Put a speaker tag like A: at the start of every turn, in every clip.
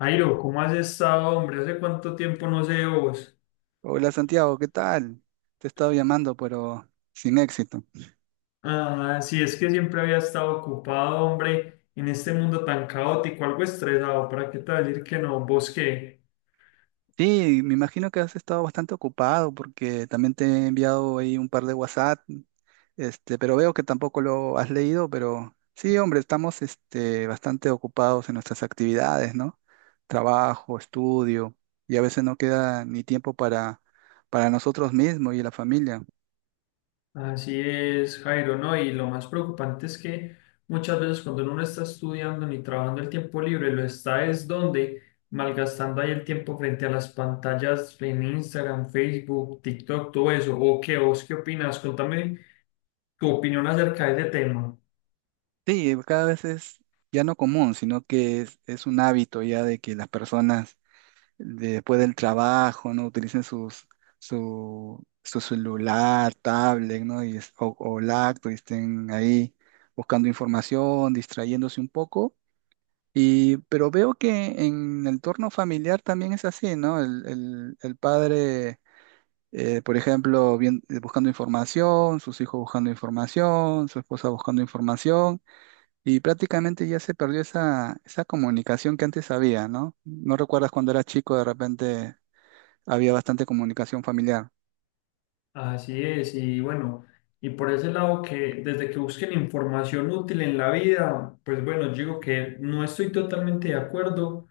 A: Jairo, ¿cómo has estado, hombre? ¿Hace cuánto tiempo no sé de vos?
B: Hola Santiago, ¿qué tal? Te he estado llamando, pero sin éxito.
A: Ah, sí, es que siempre había estado ocupado, hombre, en este mundo tan caótico, algo estresado, ¿para qué te voy a decir que no? ¿Vos qué?
B: Sí, me imagino que has estado bastante ocupado porque también te he enviado ahí un par de WhatsApp, pero veo que tampoco lo has leído, pero sí, hombre, estamos bastante ocupados en nuestras actividades, ¿no? Trabajo, estudio, y a veces no queda ni tiempo para nosotros mismos y la familia.
A: Así es, Jairo, ¿no? Y lo más preocupante es que muchas veces cuando uno no está estudiando ni trabajando el tiempo libre, lo está es donde malgastando ahí el tiempo frente a las pantallas en Instagram, Facebook, TikTok, todo eso. ¿O qué? ¿Vos qué opinas? Contame tu opinión acerca de ese tema.
B: Sí, cada vez es ya no común, sino que es un hábito ya de que las personas después del trabajo, ¿no? Utilicen su celular, tablet, ¿no? Y, o laptop y estén ahí buscando información, distrayéndose un poco. Y, pero veo que en el entorno familiar también es así, ¿no? El padre, por ejemplo, buscando información, sus hijos buscando información, su esposa buscando información, y prácticamente ya se perdió esa comunicación que antes había, ¿no? ¿No recuerdas cuando era chico de repente había bastante comunicación familiar?
A: Así es, y bueno, y por ese lado que desde que busquen información útil en la vida, pues bueno, yo digo que no estoy totalmente de acuerdo,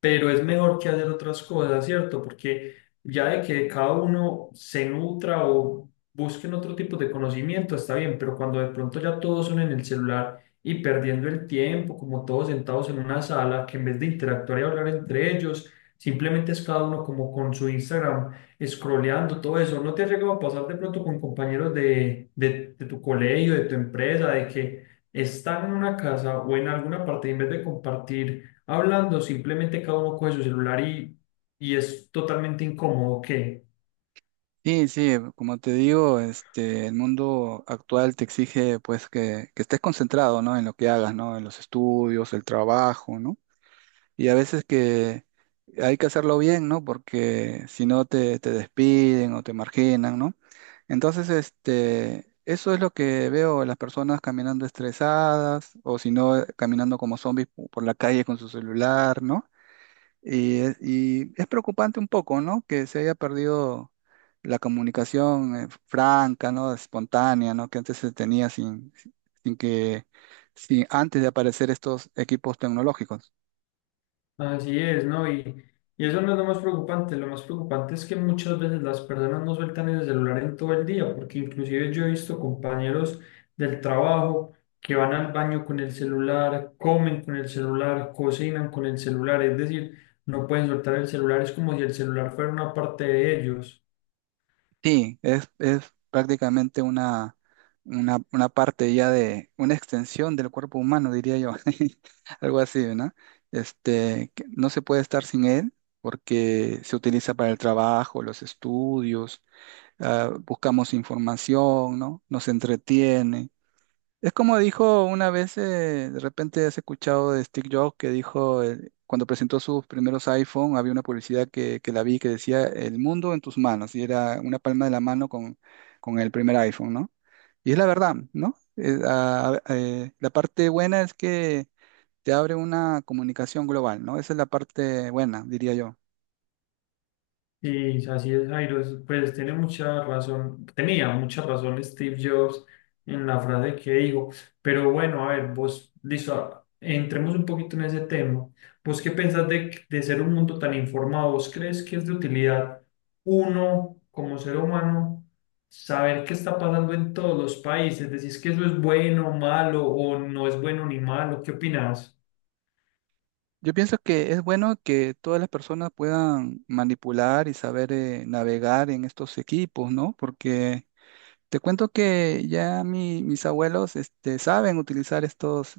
A: pero es mejor que hacer otras cosas, ¿cierto? Porque ya de que cada uno se nutra o busquen otro tipo de conocimiento, está bien, pero cuando de pronto ya todos son en el celular y perdiendo el tiempo, como todos sentados en una sala, que en vez de interactuar y hablar entre ellos, simplemente es cada uno como con su Instagram scrolleando todo eso. ¿No te ha llegado a pasar de pronto con compañeros de tu colegio, de tu empresa, de que están en una casa o en alguna parte y en vez de compartir hablando, simplemente cada uno coge su celular y es totalmente incómodo? ¿Qué?
B: Sí, sí, como te digo, el mundo actual te exige pues que estés concentrado, ¿no? En lo que hagas, ¿no? En los estudios, el trabajo, ¿no? Y a veces que hay que hacerlo bien, ¿no? Porque si no te despiden o te marginan, ¿no? Entonces, eso es lo que veo, las personas caminando estresadas o si no, caminando como zombies por la calle con su celular, ¿no? Y, y es preocupante un poco, ¿no? Que se haya perdido la comunicación franca, ¿no? Espontánea, ¿no? Que antes se tenía sin que, sin, antes de aparecer estos equipos tecnológicos.
A: Así es, ¿no? Y eso no es lo más preocupante. Lo más preocupante es que muchas veces las personas no sueltan el celular en todo el día, porque inclusive yo he visto compañeros del trabajo que van al baño con el celular, comen con el celular, cocinan con el celular, es decir, no pueden soltar el celular, es como si el celular fuera una parte de ellos.
B: Sí, es prácticamente una parte ya de, una extensión del cuerpo humano, diría yo. Algo así, ¿no? Que no se puede estar sin él porque se utiliza para el trabajo, los estudios, ah, buscamos información, ¿no? Nos entretiene. Es como dijo una vez, de repente has escuchado de Steve Jobs que dijo, cuando presentó sus primeros iPhone, había una publicidad que la vi que decía, el mundo en tus manos, y era una palma de la mano con el primer iPhone, ¿no? Y es la verdad, ¿no? La parte buena es que te abre una comunicación global, ¿no? Esa es la parte buena, diría yo.
A: Sí, así es, Jairo, es- pues tiene mucha razón, tenía mucha razón Steve Jobs en la frase que dijo, pero bueno, a ver, vos, listo, a- entremos un poquito en ese tema. ¿Vos qué pensás de ser un mundo tan informado? ¿Vos crees que es de utilidad uno como ser humano saber qué está pasando en todos los países? ¿Decís que eso es bueno, malo o no es bueno ni malo? ¿Qué opinás?
B: Yo pienso que es bueno que todas las personas puedan manipular y saber navegar en estos equipos, ¿no? Porque te cuento que ya mis abuelos saben utilizar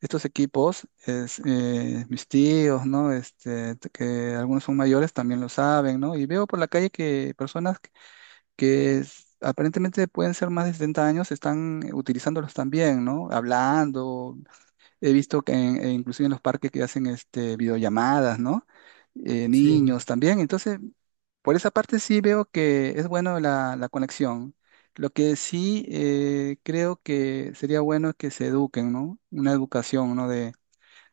B: estos equipos, es, mis tíos, ¿no? Que algunos son mayores también lo saben, ¿no? Y veo por la calle que personas que aparentemente pueden ser más de 70 años están utilizándolos también, ¿no? Hablando, he visto que e inclusive en los parques que hacen videollamadas, ¿no?
A: Sí.
B: Niños también. Entonces, por esa parte sí veo que es bueno la conexión. Lo que sí, creo que sería bueno es que se eduquen, ¿no? Una educación, ¿no?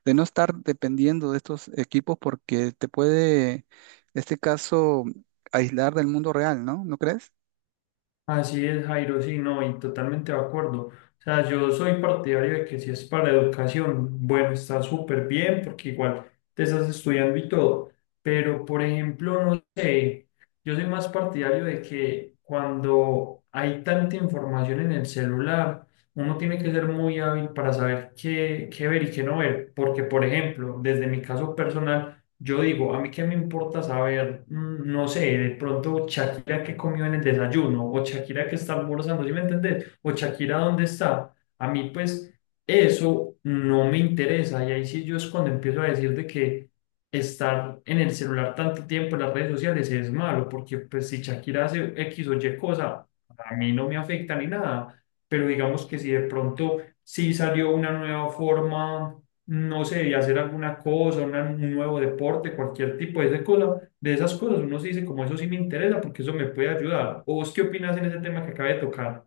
B: De no estar dependiendo de estos equipos porque te puede, en este caso, aislar del mundo real, ¿no? ¿No crees?
A: Así es, Jairo, sí, no, y totalmente de acuerdo. O sea, yo soy partidario de que si es para educación, bueno, está súper bien, porque igual te estás estudiando y todo. Pero, por ejemplo, no sé, yo soy más partidario de que cuando hay tanta información en el celular, uno tiene que ser muy hábil para saber qué ver y qué no ver. Porque, por ejemplo, desde mi caso personal, yo digo, a mí qué me importa saber, no sé, de pronto Shakira qué comió en el desayuno, o Shakira qué está almorzando, ¿sí me entendés? O Shakira dónde está. A mí, pues, eso no me interesa. Y ahí sí yo es cuando empiezo a decir de que estar en el celular tanto tiempo en las redes sociales es malo, porque pues si Shakira hace X o Y cosa, a mí no me afecta ni nada. Pero digamos que si de pronto sí salió una nueva forma no sé, y hacer alguna cosa, una- un nuevo deporte, cualquier tipo de, esa cosa, de esas cosas, uno se dice como eso sí me interesa porque eso me puede ayudar. ¿O vos qué opinas en ese tema que acabé de tocar?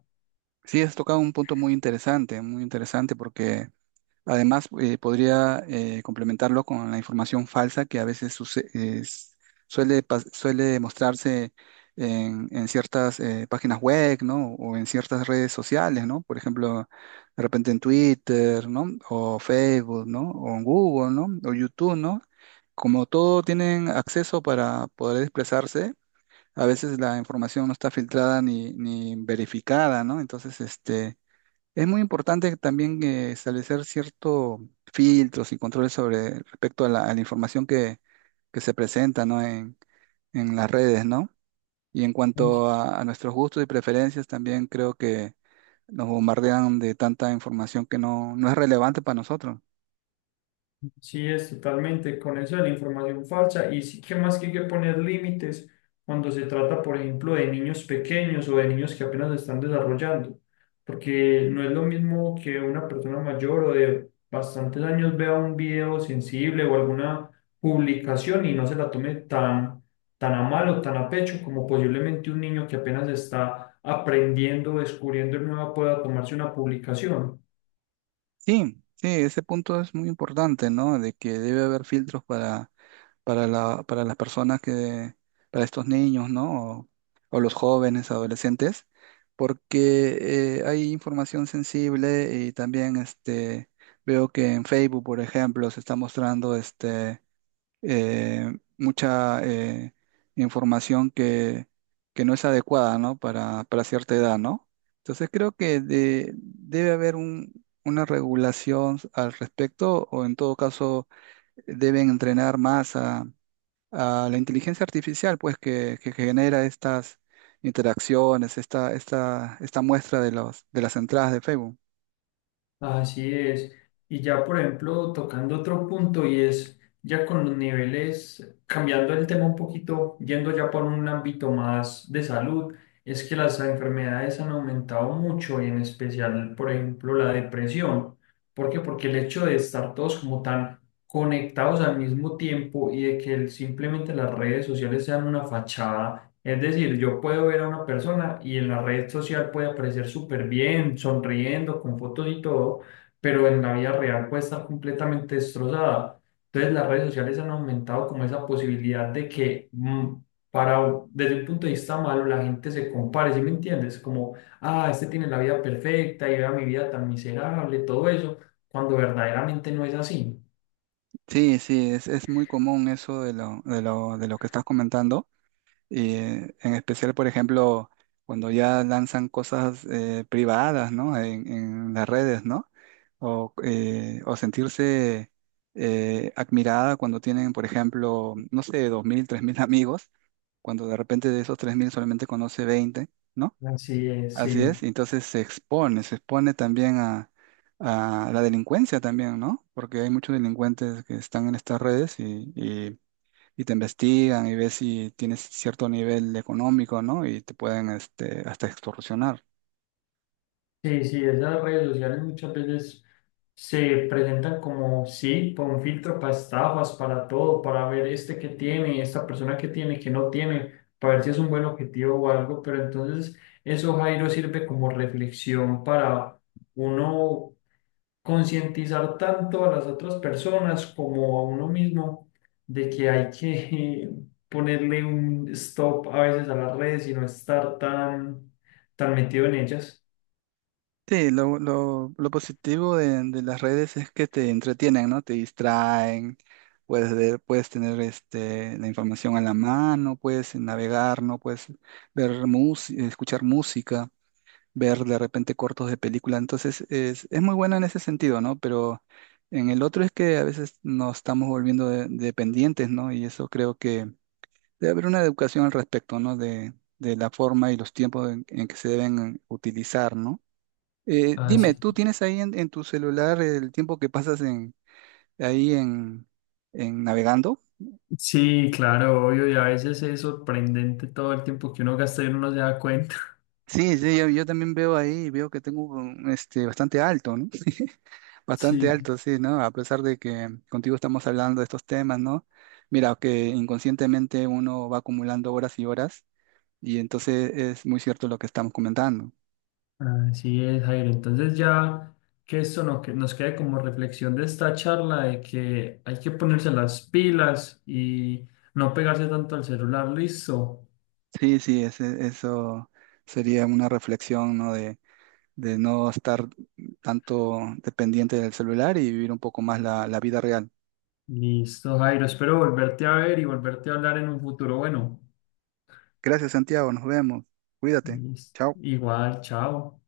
B: Sí, has tocado un punto muy interesante porque además, podría complementarlo con la información falsa que a veces suele mostrarse en ciertas páginas web, ¿no? O en ciertas redes sociales, ¿no? Por ejemplo, de repente en Twitter, ¿no? O Facebook, ¿no? O en Google, ¿no? O YouTube, ¿no? Como todo tienen acceso para poder expresarse, a veces la información no está filtrada ni verificada, ¿no? Entonces, este, es muy importante también establecer ciertos filtros y controles sobre respecto a a la información que se presenta, ¿no? En las redes, ¿no? Y en cuanto a nuestros gustos y preferencias, también creo que nos bombardean de tanta información que no es relevante para nosotros.
A: Sí, es totalmente con eso de la información falsa y sí que más que hay que poner límites cuando se trata, por ejemplo, de niños pequeños o de niños que apenas se están desarrollando, porque no es lo mismo que una persona mayor o de bastantes años vea un video sensible o alguna publicación y no se la tome tan, tan a mal o tan a pecho como posiblemente un niño que apenas está aprendiendo, descubriendo y nueva pueda tomarse una publicación.
B: Sí, sí, ese punto es muy importante, ¿no? De que debe haber filtros para para las personas para estos niños, ¿no? O los jóvenes, adolescentes, porque hay información sensible y también este, veo que en Facebook, por ejemplo, se está mostrando mucha información que no es adecuada, ¿no? Para cierta edad, ¿no? Entonces creo que debe haber una regulación al respecto o en todo caso deben entrenar más a la inteligencia artificial, pues, que genera estas interacciones, esta muestra de los, de las entradas de Facebook.
A: Así es. Y ya, por ejemplo, tocando otro punto y es ya con los niveles, cambiando el tema un poquito, yendo ya por un ámbito más de salud, es que las enfermedades han aumentado mucho y en especial, por ejemplo, la depresión. ¿Por qué? Porque el hecho de estar todos como tan conectados al mismo tiempo y de que el- simplemente las redes sociales sean una fachada es decir, yo puedo ver a una persona y en la red social puede aparecer súper bien, sonriendo, con fotos y todo, pero en la vida real puede estar completamente destrozada. Entonces las redes sociales han aumentado como esa posibilidad de que para, desde un punto de vista malo la gente se compare, ¿sí me entiendes? Como, ah, este tiene la vida perfecta y vea mi vida tan miserable, todo eso, cuando verdaderamente no es así.
B: Sí, sí, es muy común eso de de lo que estás comentando. Y en especial, por ejemplo, cuando ya lanzan cosas privadas, ¿no? En las redes, ¿no? O sentirse admirada cuando tienen, por ejemplo, no sé, 2.000, 3.000 amigos, cuando de repente de esos 3.000 solamente conoce 20, ¿no?
A: Así es,
B: Así es,
A: sí.
B: y entonces se expone también a la delincuencia también, ¿no? Porque hay muchos delincuentes que están en estas redes y te investigan y ves si tienes cierto nivel económico, ¿no? Y te pueden hasta extorsionar.
A: Sí, sí, esas redes sociales muchas veces se presentan como, sí, con un filtro para estafas, para todo, para ver este que tiene, esta persona que tiene, que no tiene, para ver si es un buen objetivo o algo, pero entonces eso, Jairo, sirve como reflexión para uno concientizar tanto a las otras personas como a uno mismo de que hay que ponerle un stop a veces a las redes y no estar tan, tan metido en ellas.
B: Sí, lo positivo de las redes es que te entretienen, ¿no? Te distraen, puedes ver, puedes tener la información a la mano, puedes navegar, ¿no? Puedes ver música, escuchar música, ver de repente cortos de película. Entonces es muy bueno en ese sentido, ¿no? Pero en el otro es que a veces nos estamos volviendo dependientes, ¿no? Y eso creo que debe haber una educación al respecto, ¿no? De la forma y los tiempos en que se deben utilizar, ¿no? Dime,
A: Así
B: ¿tú tienes ahí en tu celular el tiempo que pasas ahí en, en navegando?
A: sí, claro, obvio, y a veces es sorprendente todo el tiempo que uno gasta y uno no se da cuenta.
B: Sí, sí, yo también veo ahí, veo que tengo bastante alto, ¿no? Bastante
A: Sí,
B: alto, sí, ¿no? A pesar de que contigo estamos hablando de estos temas, ¿no? Mira, que inconscientemente uno va acumulando horas y horas y entonces es muy cierto lo que estamos comentando.
A: así es, Jairo. Entonces ya que esto no, que nos quede como reflexión de esta charla de que hay que ponerse las pilas y no pegarse tanto al celular, listo.
B: Sí, sí, eso sería una reflexión, ¿no? De no estar tanto dependiente del celular y vivir un poco más la vida real.
A: Listo, Jairo. Espero volverte a ver y volverte a hablar en un futuro. Bueno,
B: Gracias, Santiago, nos vemos. Cuídate.
A: listo.
B: Chao.
A: Igual, chao.